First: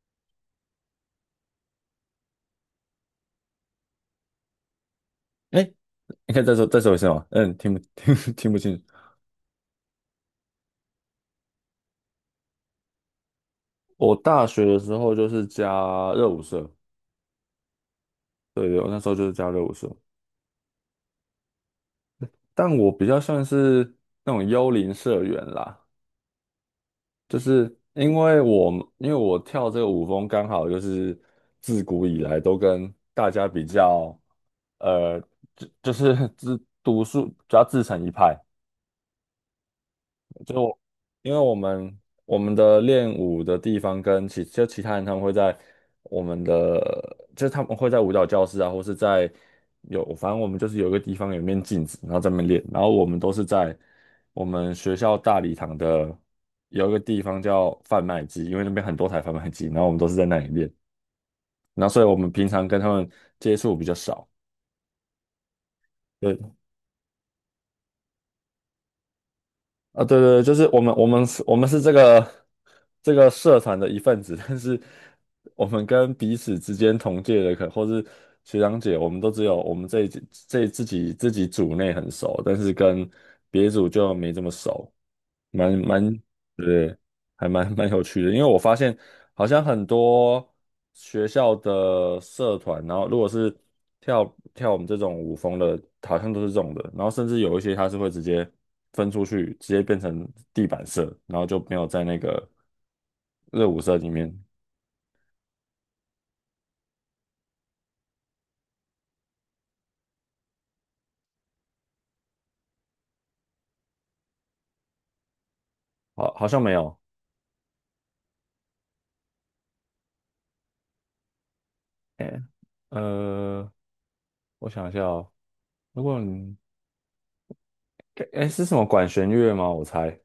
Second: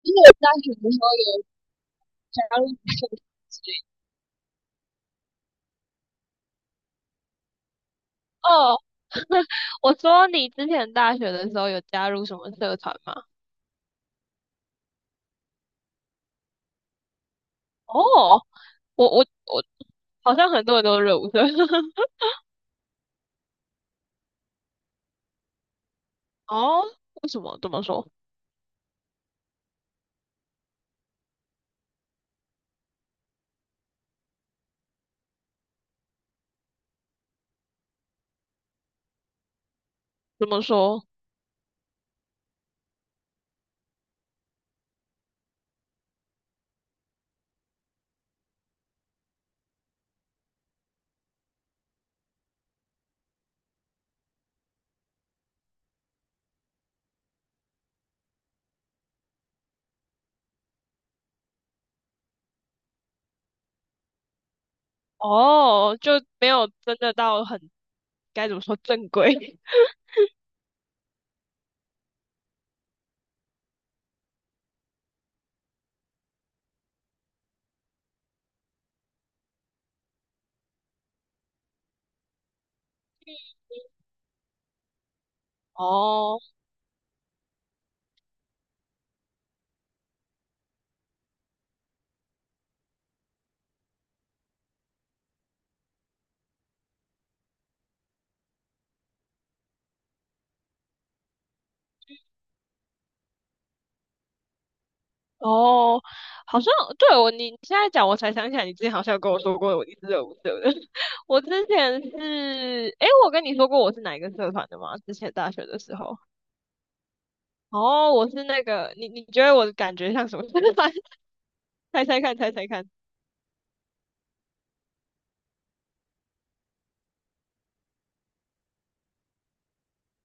因为我大学的时候有加入社团之类的，哎，你可以再说一次吗？嗯，听不清哦，楚。我说你之前大学的时候有加入什么社团吗？我大学的时候就是加热舞社。哦，对，对，我那我时候就我是加热我舞社，好像很多人都是热舞社。但我比较算是那种幽灵社员啦。哦，为就什么是这么说？因为我因为我跳这个舞风，刚好就是自古以来都跟大家比较，呃，就是自独树，主要自成一派。怎就么我说？因为我们的练舞的地方跟其他人，他们会在我们的，就是他们会在舞蹈教室啊，或是在，有反正我们就是有一个地方有一面镜子，然后在那边练。然后我们都是在我们学校大礼堂的有一个地方叫贩卖机，因为那边很多台贩卖机，然后我们都是在那里练。然后所以我们平常跟他们接触比较少。哦，就没对。有真的到很该怎么说正规。啊，对对对，就是我们是这个社团的一份子，但是我们跟彼此之间同届的或是学长姐，我们都只有我们这自己组内很熟，但是跟别组就没这么熟。蛮 蛮，哦，对，还蛮有趣的。因为我发现好像很多学校的社团，然后如果是跳跳我们这种舞风的，好像都是这种的，然后甚至有一些它是会直接分出去，直接变成地板社，然后就没有在那个热舞社里面。哦，好像对我你现在讲，我才想起来，你之前好像有跟我说过你是热舞社的。我之前是，诶，我跟你说过我是哪一个社团的吗？之前大学的时候，好像没有。哦，我是那个，你觉得我的感觉像什么社团？猜猜看，哎，猜猜看。呃，我想一下哦。如果你，哎，是什么管弦乐吗？我猜。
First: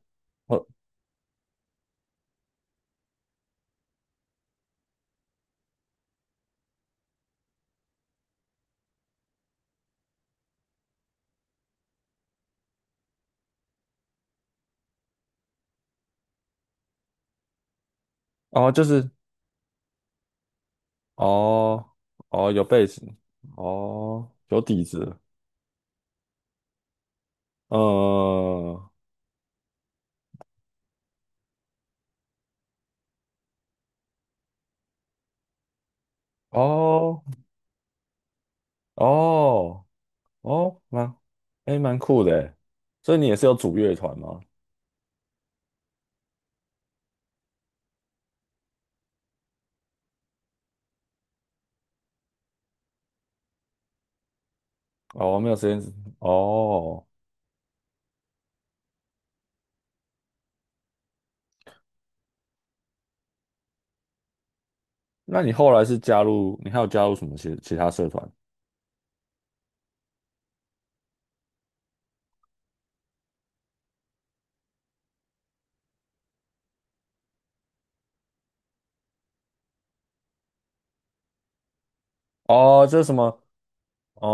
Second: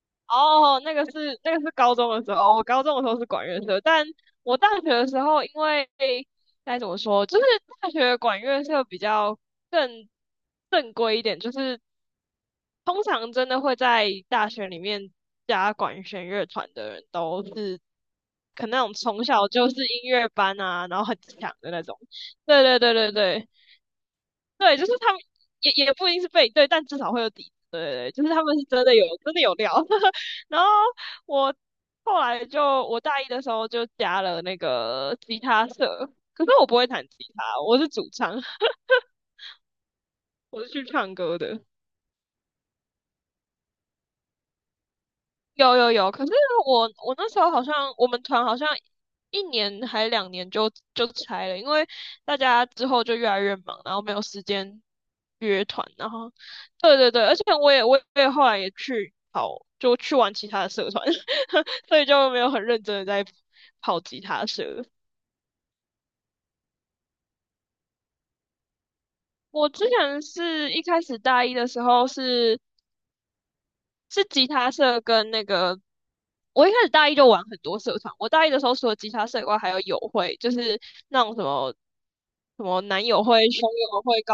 哦哦，那个是高中的时候，哦我高中的时候是管乐社，但我大学的时候，因为该怎么说，就是大学管乐社比较更正规一点，就是通常真的会在大学里面加管弦乐团的人，都是可哦，能那就种是。从小就是音乐班啊，然后很强的那哦种。哦，有对对背对对景。对哦，有对，底就是他子。们也不一定是背对，但至少会有底子对对对，就是嗯。他们是真的有料。然后我后来就我大一的时候就加了那个吉他社，可是我不会弹吉哦他，我是主唱，哦我是哦，去唱蛮，歌的。哎，蛮酷的诶，所以你也是有组乐团吗？有有有，可是我那时候好像我们团好像1年还2年就拆了，因为大家之后就越来越忙，然后没有时间哦，没有约时间。团，然后对哦，对对，而且我也后来也去跑，就去玩其他的社团，所以就没有很认真的在跑吉他社。那你后来是加入，你还有加入什么其他社团？我之前是一开始大一的时候是吉他社跟那个，我一开始大一就玩很多社团。我大一的时候除了吉他社以外，还有友会，就是那种什么哦，就是男什友么。会、兄友会、高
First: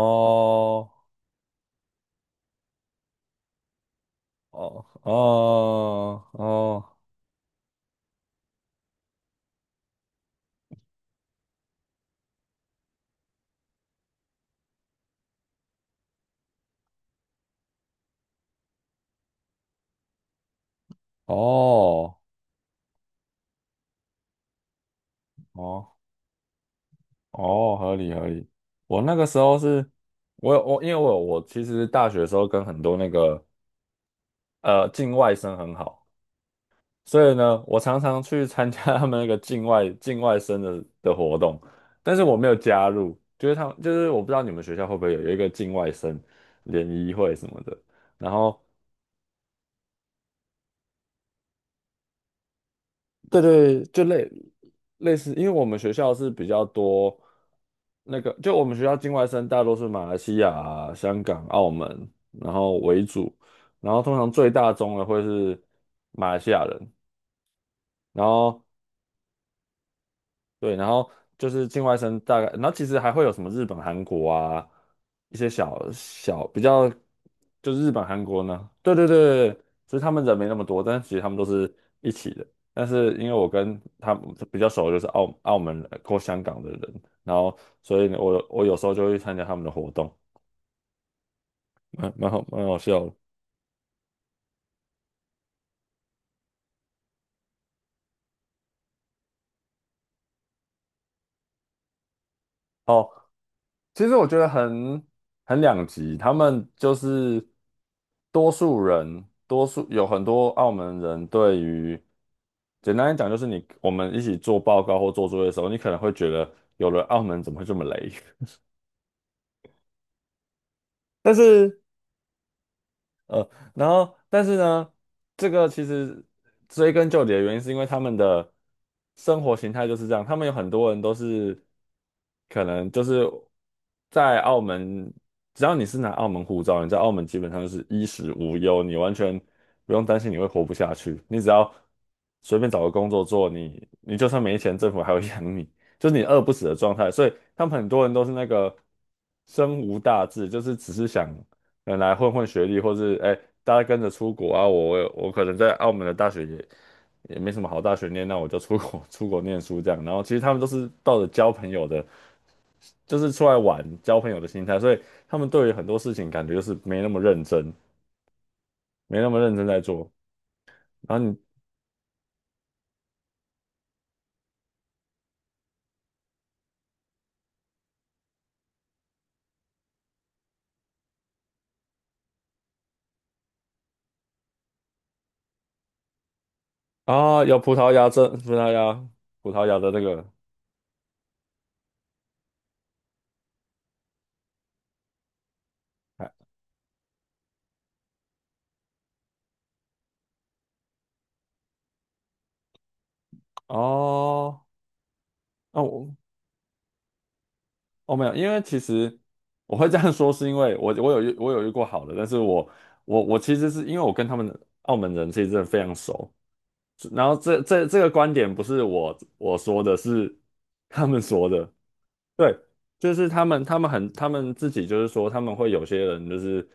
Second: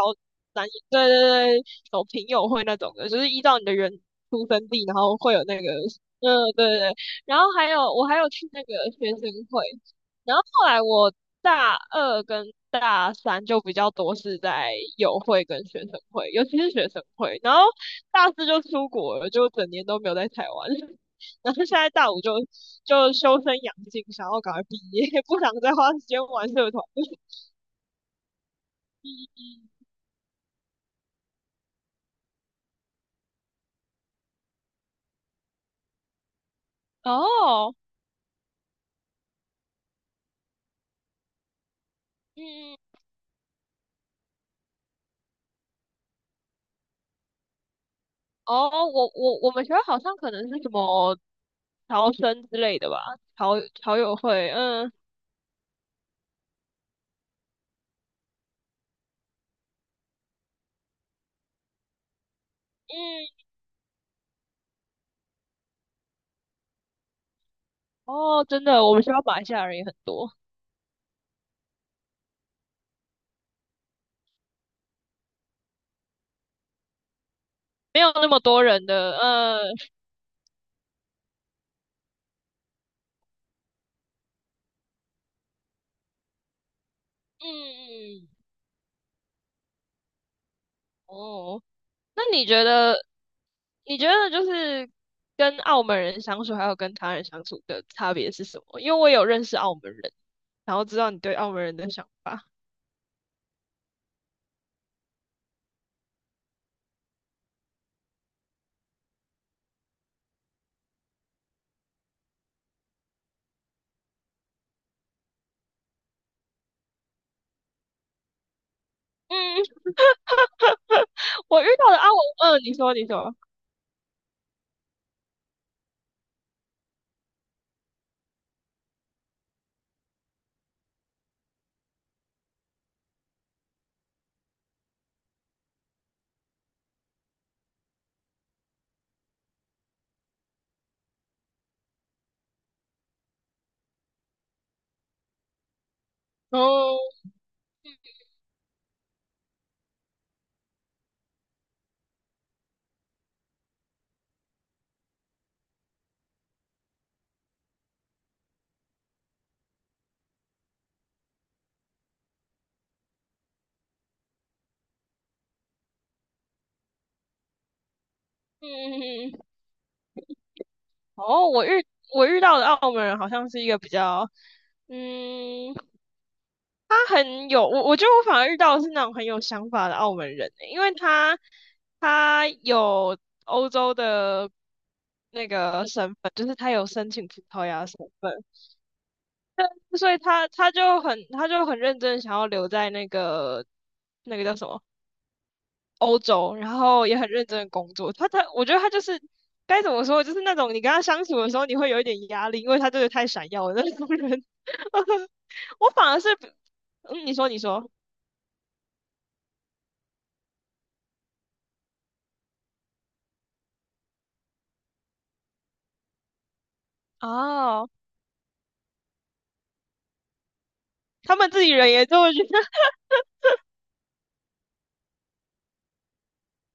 男友，对对对，什么平友会那种的，就是依照你的人出生哦地，然后会有那个，哦嗯，对对哦对。然后还有我还有去那个学生会，然后后来我大二跟大三就比较多是在友会跟学生会，尤其是学生会。然后大四就出国了，就整年都没有在台湾。哦然后现在大哦。五就修身养性，想要赶快毕业，不想再哦花时间玩社团。哦，合理合理。我那个时候是，我有我因为我有我其实大学的时候跟很多那个境外生很好，所以呢，哦，我常常去参加 他们那个境外生的活动，但是我没有嗯，加入。就是他们，就是我不知道你们学校会不会有一个境外生联谊会什么的。然后哦，我们学校好像可能是什么侨生之类的吧，对对，侨友会，嗯类似，因为我们学校是比较多那个，就我们学校境外生大多是马来西亚啊、香港、澳门，然后为主，嗯，然后通常最大宗的会是马来西亚人。然哦，后真的，我们学校马来西亚人也很多，对，然后就是境外生大概，然后其实还会有什么日本、韩国啊，一些小小比较，就是日没本、有韩那么国多呢，人对对的，对对，嗯其实他们人没那么多，但是其实他们都是一起的。但是因为我跟他们比较熟，就是澳门人或香港的人，然嗯后所以呢，嗯，我有时候就会参加他们的活动，哦，那你觉蛮好得笑的。你觉得就是跟澳门人相处，还有跟他人相处的差别是什么？因为我有认识澳门人，然后知道你对澳门人的想法。哦，其实我觉得很两极。他们就是多数人，多数，有很多澳门人对于，简单来讲就是你，我们一起做报告或做作业的时候，你可能会觉得有了澳门怎么会这么雷？嗯，但我遇是。到的澳门，嗯，你说，你说，呃，然后但是呢，这个其实追根究底的原因是因为他们的生活形态就是这样。他们有很多人都是可能就是在澳门，只要你是拿澳门护照，你在澳门基本上就是衣食无忧。你完全不用担心你会活不下去，你只要随便找个工作做，你就算没钱，政府还会 养你。就是你饿不死的状哦，态，所以他们很多人都是那个生无大志，就是只是想。来混混学历，或是哎，大家跟着出国啊，我可能在澳门的大学也没什么好大学念，那我就出国 出国念书这样。然后其实他们都是抱着交朋友的，就是出来玩交朋友的心态，所以他们对于很多事情感觉就是没那么认真，没那嗯，嗯么认真在做。然后你哦，我遇到的澳门人好像是一个比较，嗯，他很有，我觉得我反而遇到的是那种很有想法的澳门人欸，因为他有欧洲的那个身份，就是他有申请葡啊，有萄葡牙的萄身牙这份。葡萄牙葡萄牙的那所以个，他就很认真想要留在那个叫什么欧哎。洲，然后也很认真的工作。他我觉得他就是该怎么说，就是那种你跟他相处的时候你会有一点压力，因为他真的太闪耀了那种人。哦，那、我反我，而是，嗯，你说你说哦，没有，因为其实我会这样说，是因为我有遇过好的。但是，我其实是因为我跟他们澳门人其实真的非常熟。然后哦，这个观点不是我说的，是他们他说们自己的。人也这么觉得。对，就是他们，他们很，他们自己就是说，他们会有些人就是，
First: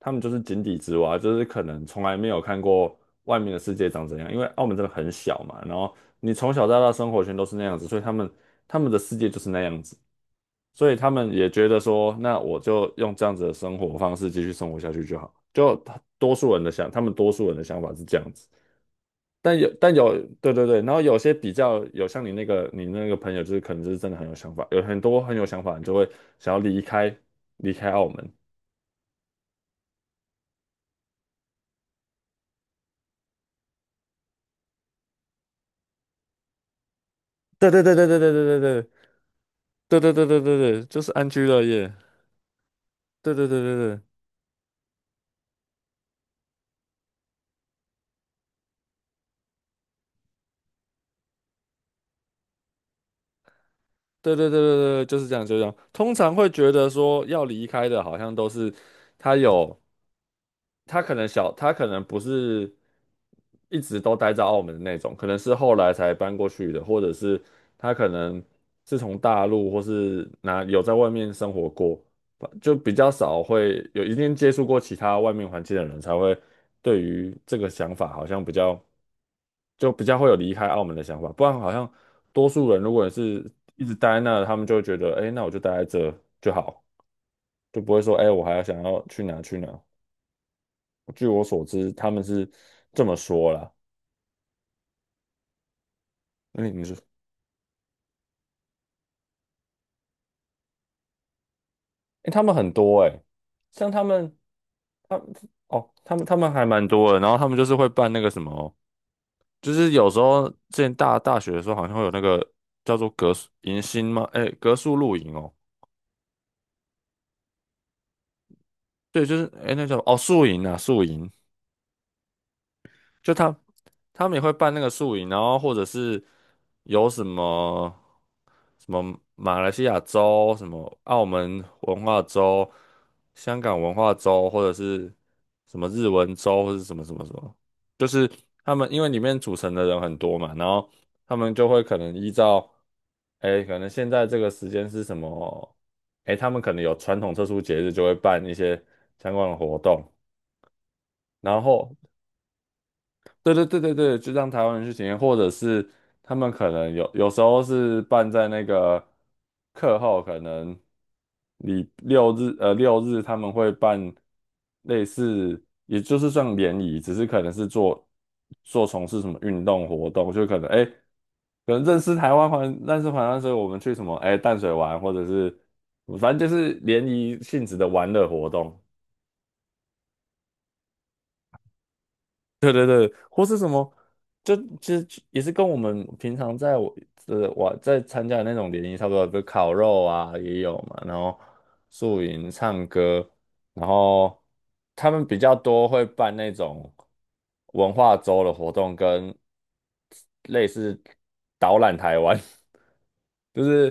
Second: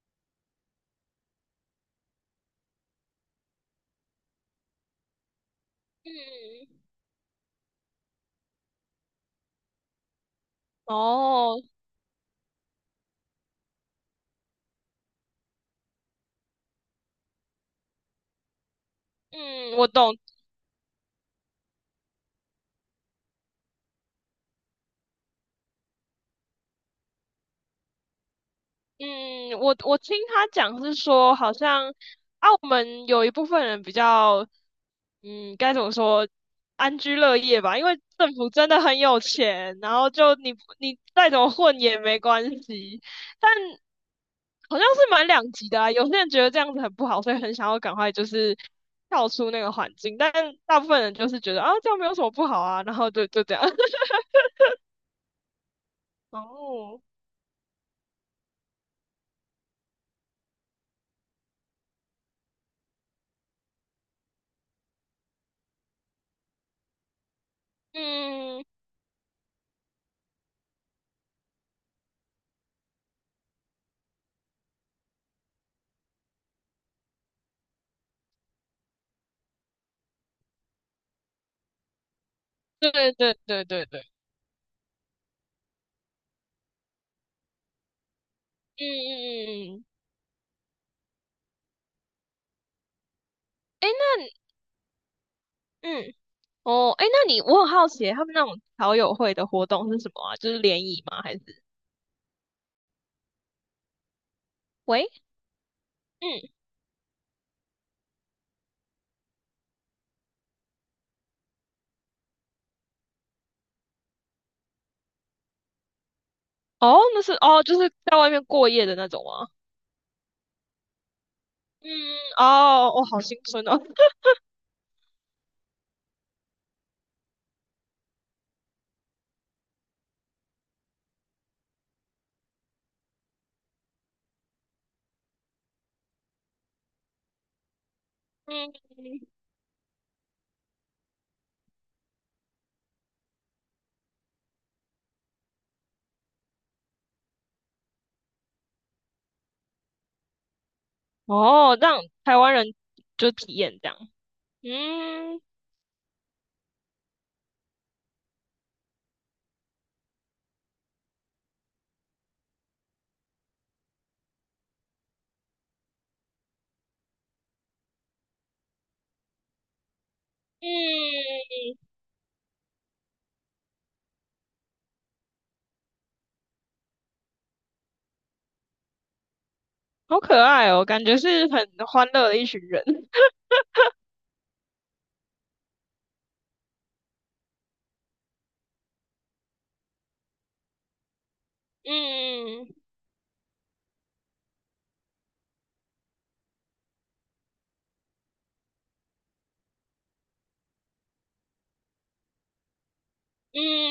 他们就是井底之蛙，就是可能从来没有看过外面的世界长怎样，因为澳门真的很小嘛，然后 你从小到嗯，大生活圈都是那样子，所以他们的世界就是那样子，所以他们也哦，觉得说，那我就用这样子的生活方式继续生活下去就好，就多数人的想，他们多数人的想法是这样子。但有嗯，我但有懂。对对对，然后有些比较有像你那个朋友，就是可能就是真的很有想法，有很多很有想法，你就会想要离开澳门。嗯，我听他讲是说，好像澳门有一部分人比较，嗯，该怎么说，安居乐业对吧，对因对为对对对政府对对真的很有钱，然对后对对对就对你对对，你就是安再怎居么乐混业。也没关系，对对但对对对。好像是蛮两极的啊，有些人觉得这样子很不好，所以很想要赶快就是跳出那个环境，但大部分人就是觉得啊，这样没有什么不好啊，然后就这样，对对对对对，就是这样，就是这样。通常会觉得哦，说要离开的，好像都是他有，他可能小，他可能不是一直都待在澳门的那种，可能是后来才搬过去的，或者是他可能嗯，是从大陆或是哪有在外面生活过，就比较少，会有一定接触过其他外面环境的人，才会对于这个想法好像比较。就比较会有离开澳门的想法。不然好像多数人对如果对是对一对直对，待在那，他们就会觉得，哎，那我就待在这就好，就不会说，哎，我还要想嗯要去哪去哪。嗯嗯据我所知，他们是这么说啦。嗯。那。嗯，那你哦，说，哎，那你我很好奇，他们那种好友会的活动是什么啊？就是联谊吗？还是？哎，他们很多，哎，像他们，喂，他，哦，他们嗯，还蛮多的，然后他们就是会办那个什么，就是有时候之前大学的时候，好像会有那个叫做格宿迎新吗？哎，格宿露营哦。哦，那是哦，就是在外面过夜的那种对，就吗？是哎，那叫哦，宿营啊，宿营。嗯，哦，我、哦好就心酸哦。他们也会办那个宿营，然后或者是有什么什么马来西亚州、什么澳门文化州、香港文化州，或者是什么日文州，或者是什么什么什么，就是嗯，他们因为里面组成的人很多嘛，然后他们就会可能依照，哎，可能现在这个时间是什么，哎，他们可能有传统特殊节日，就会办一些相关的活动。然哦，后让台湾人就对体对验对这对样。对，就让台湾人去体验，或嗯者是他们可能有时候是办在那个课后，可能你六日他们会办类似，也就是算联谊，只是可能是做从事什么运动活动，就可能哎，嗯，可能认识台湾，所以我们去什么哎淡水玩，或者是反正就是联谊性质的玩乐活动。好可爱哦，感觉是很欢乐的一群对人。对对，或是什么，就其实也是跟我们平常在我在参加的那种联谊差不多，比如烤肉啊也有嘛，然后宿营、嗯唱歌，然后他们比较多会办那种文化周的活动，跟类似导览台湾。就是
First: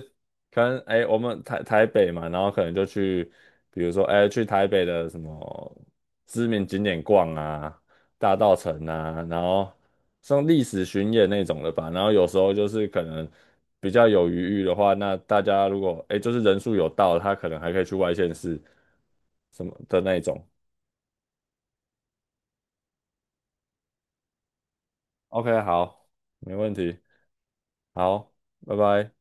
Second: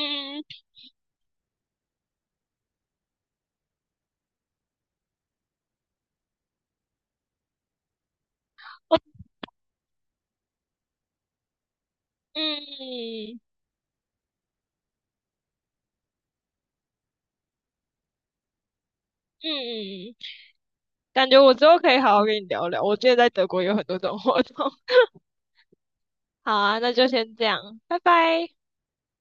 可能哎、我们台北嘛，然后可能就去，比如说哎、去台北的什么知名景点逛啊，大道城啊，然后像历史巡演那种的吧。然后有时候嗯就是可能嗯，比较有余裕的话，那大家如果哎、就是人数有到，他可能还可以去外县市什么的嗯，那种。感觉我之后可以好好跟你聊聊。我之得在德国有很多这种活动。OK，好，没好问啊，那题。就先这样，拜好，拜。拜拜。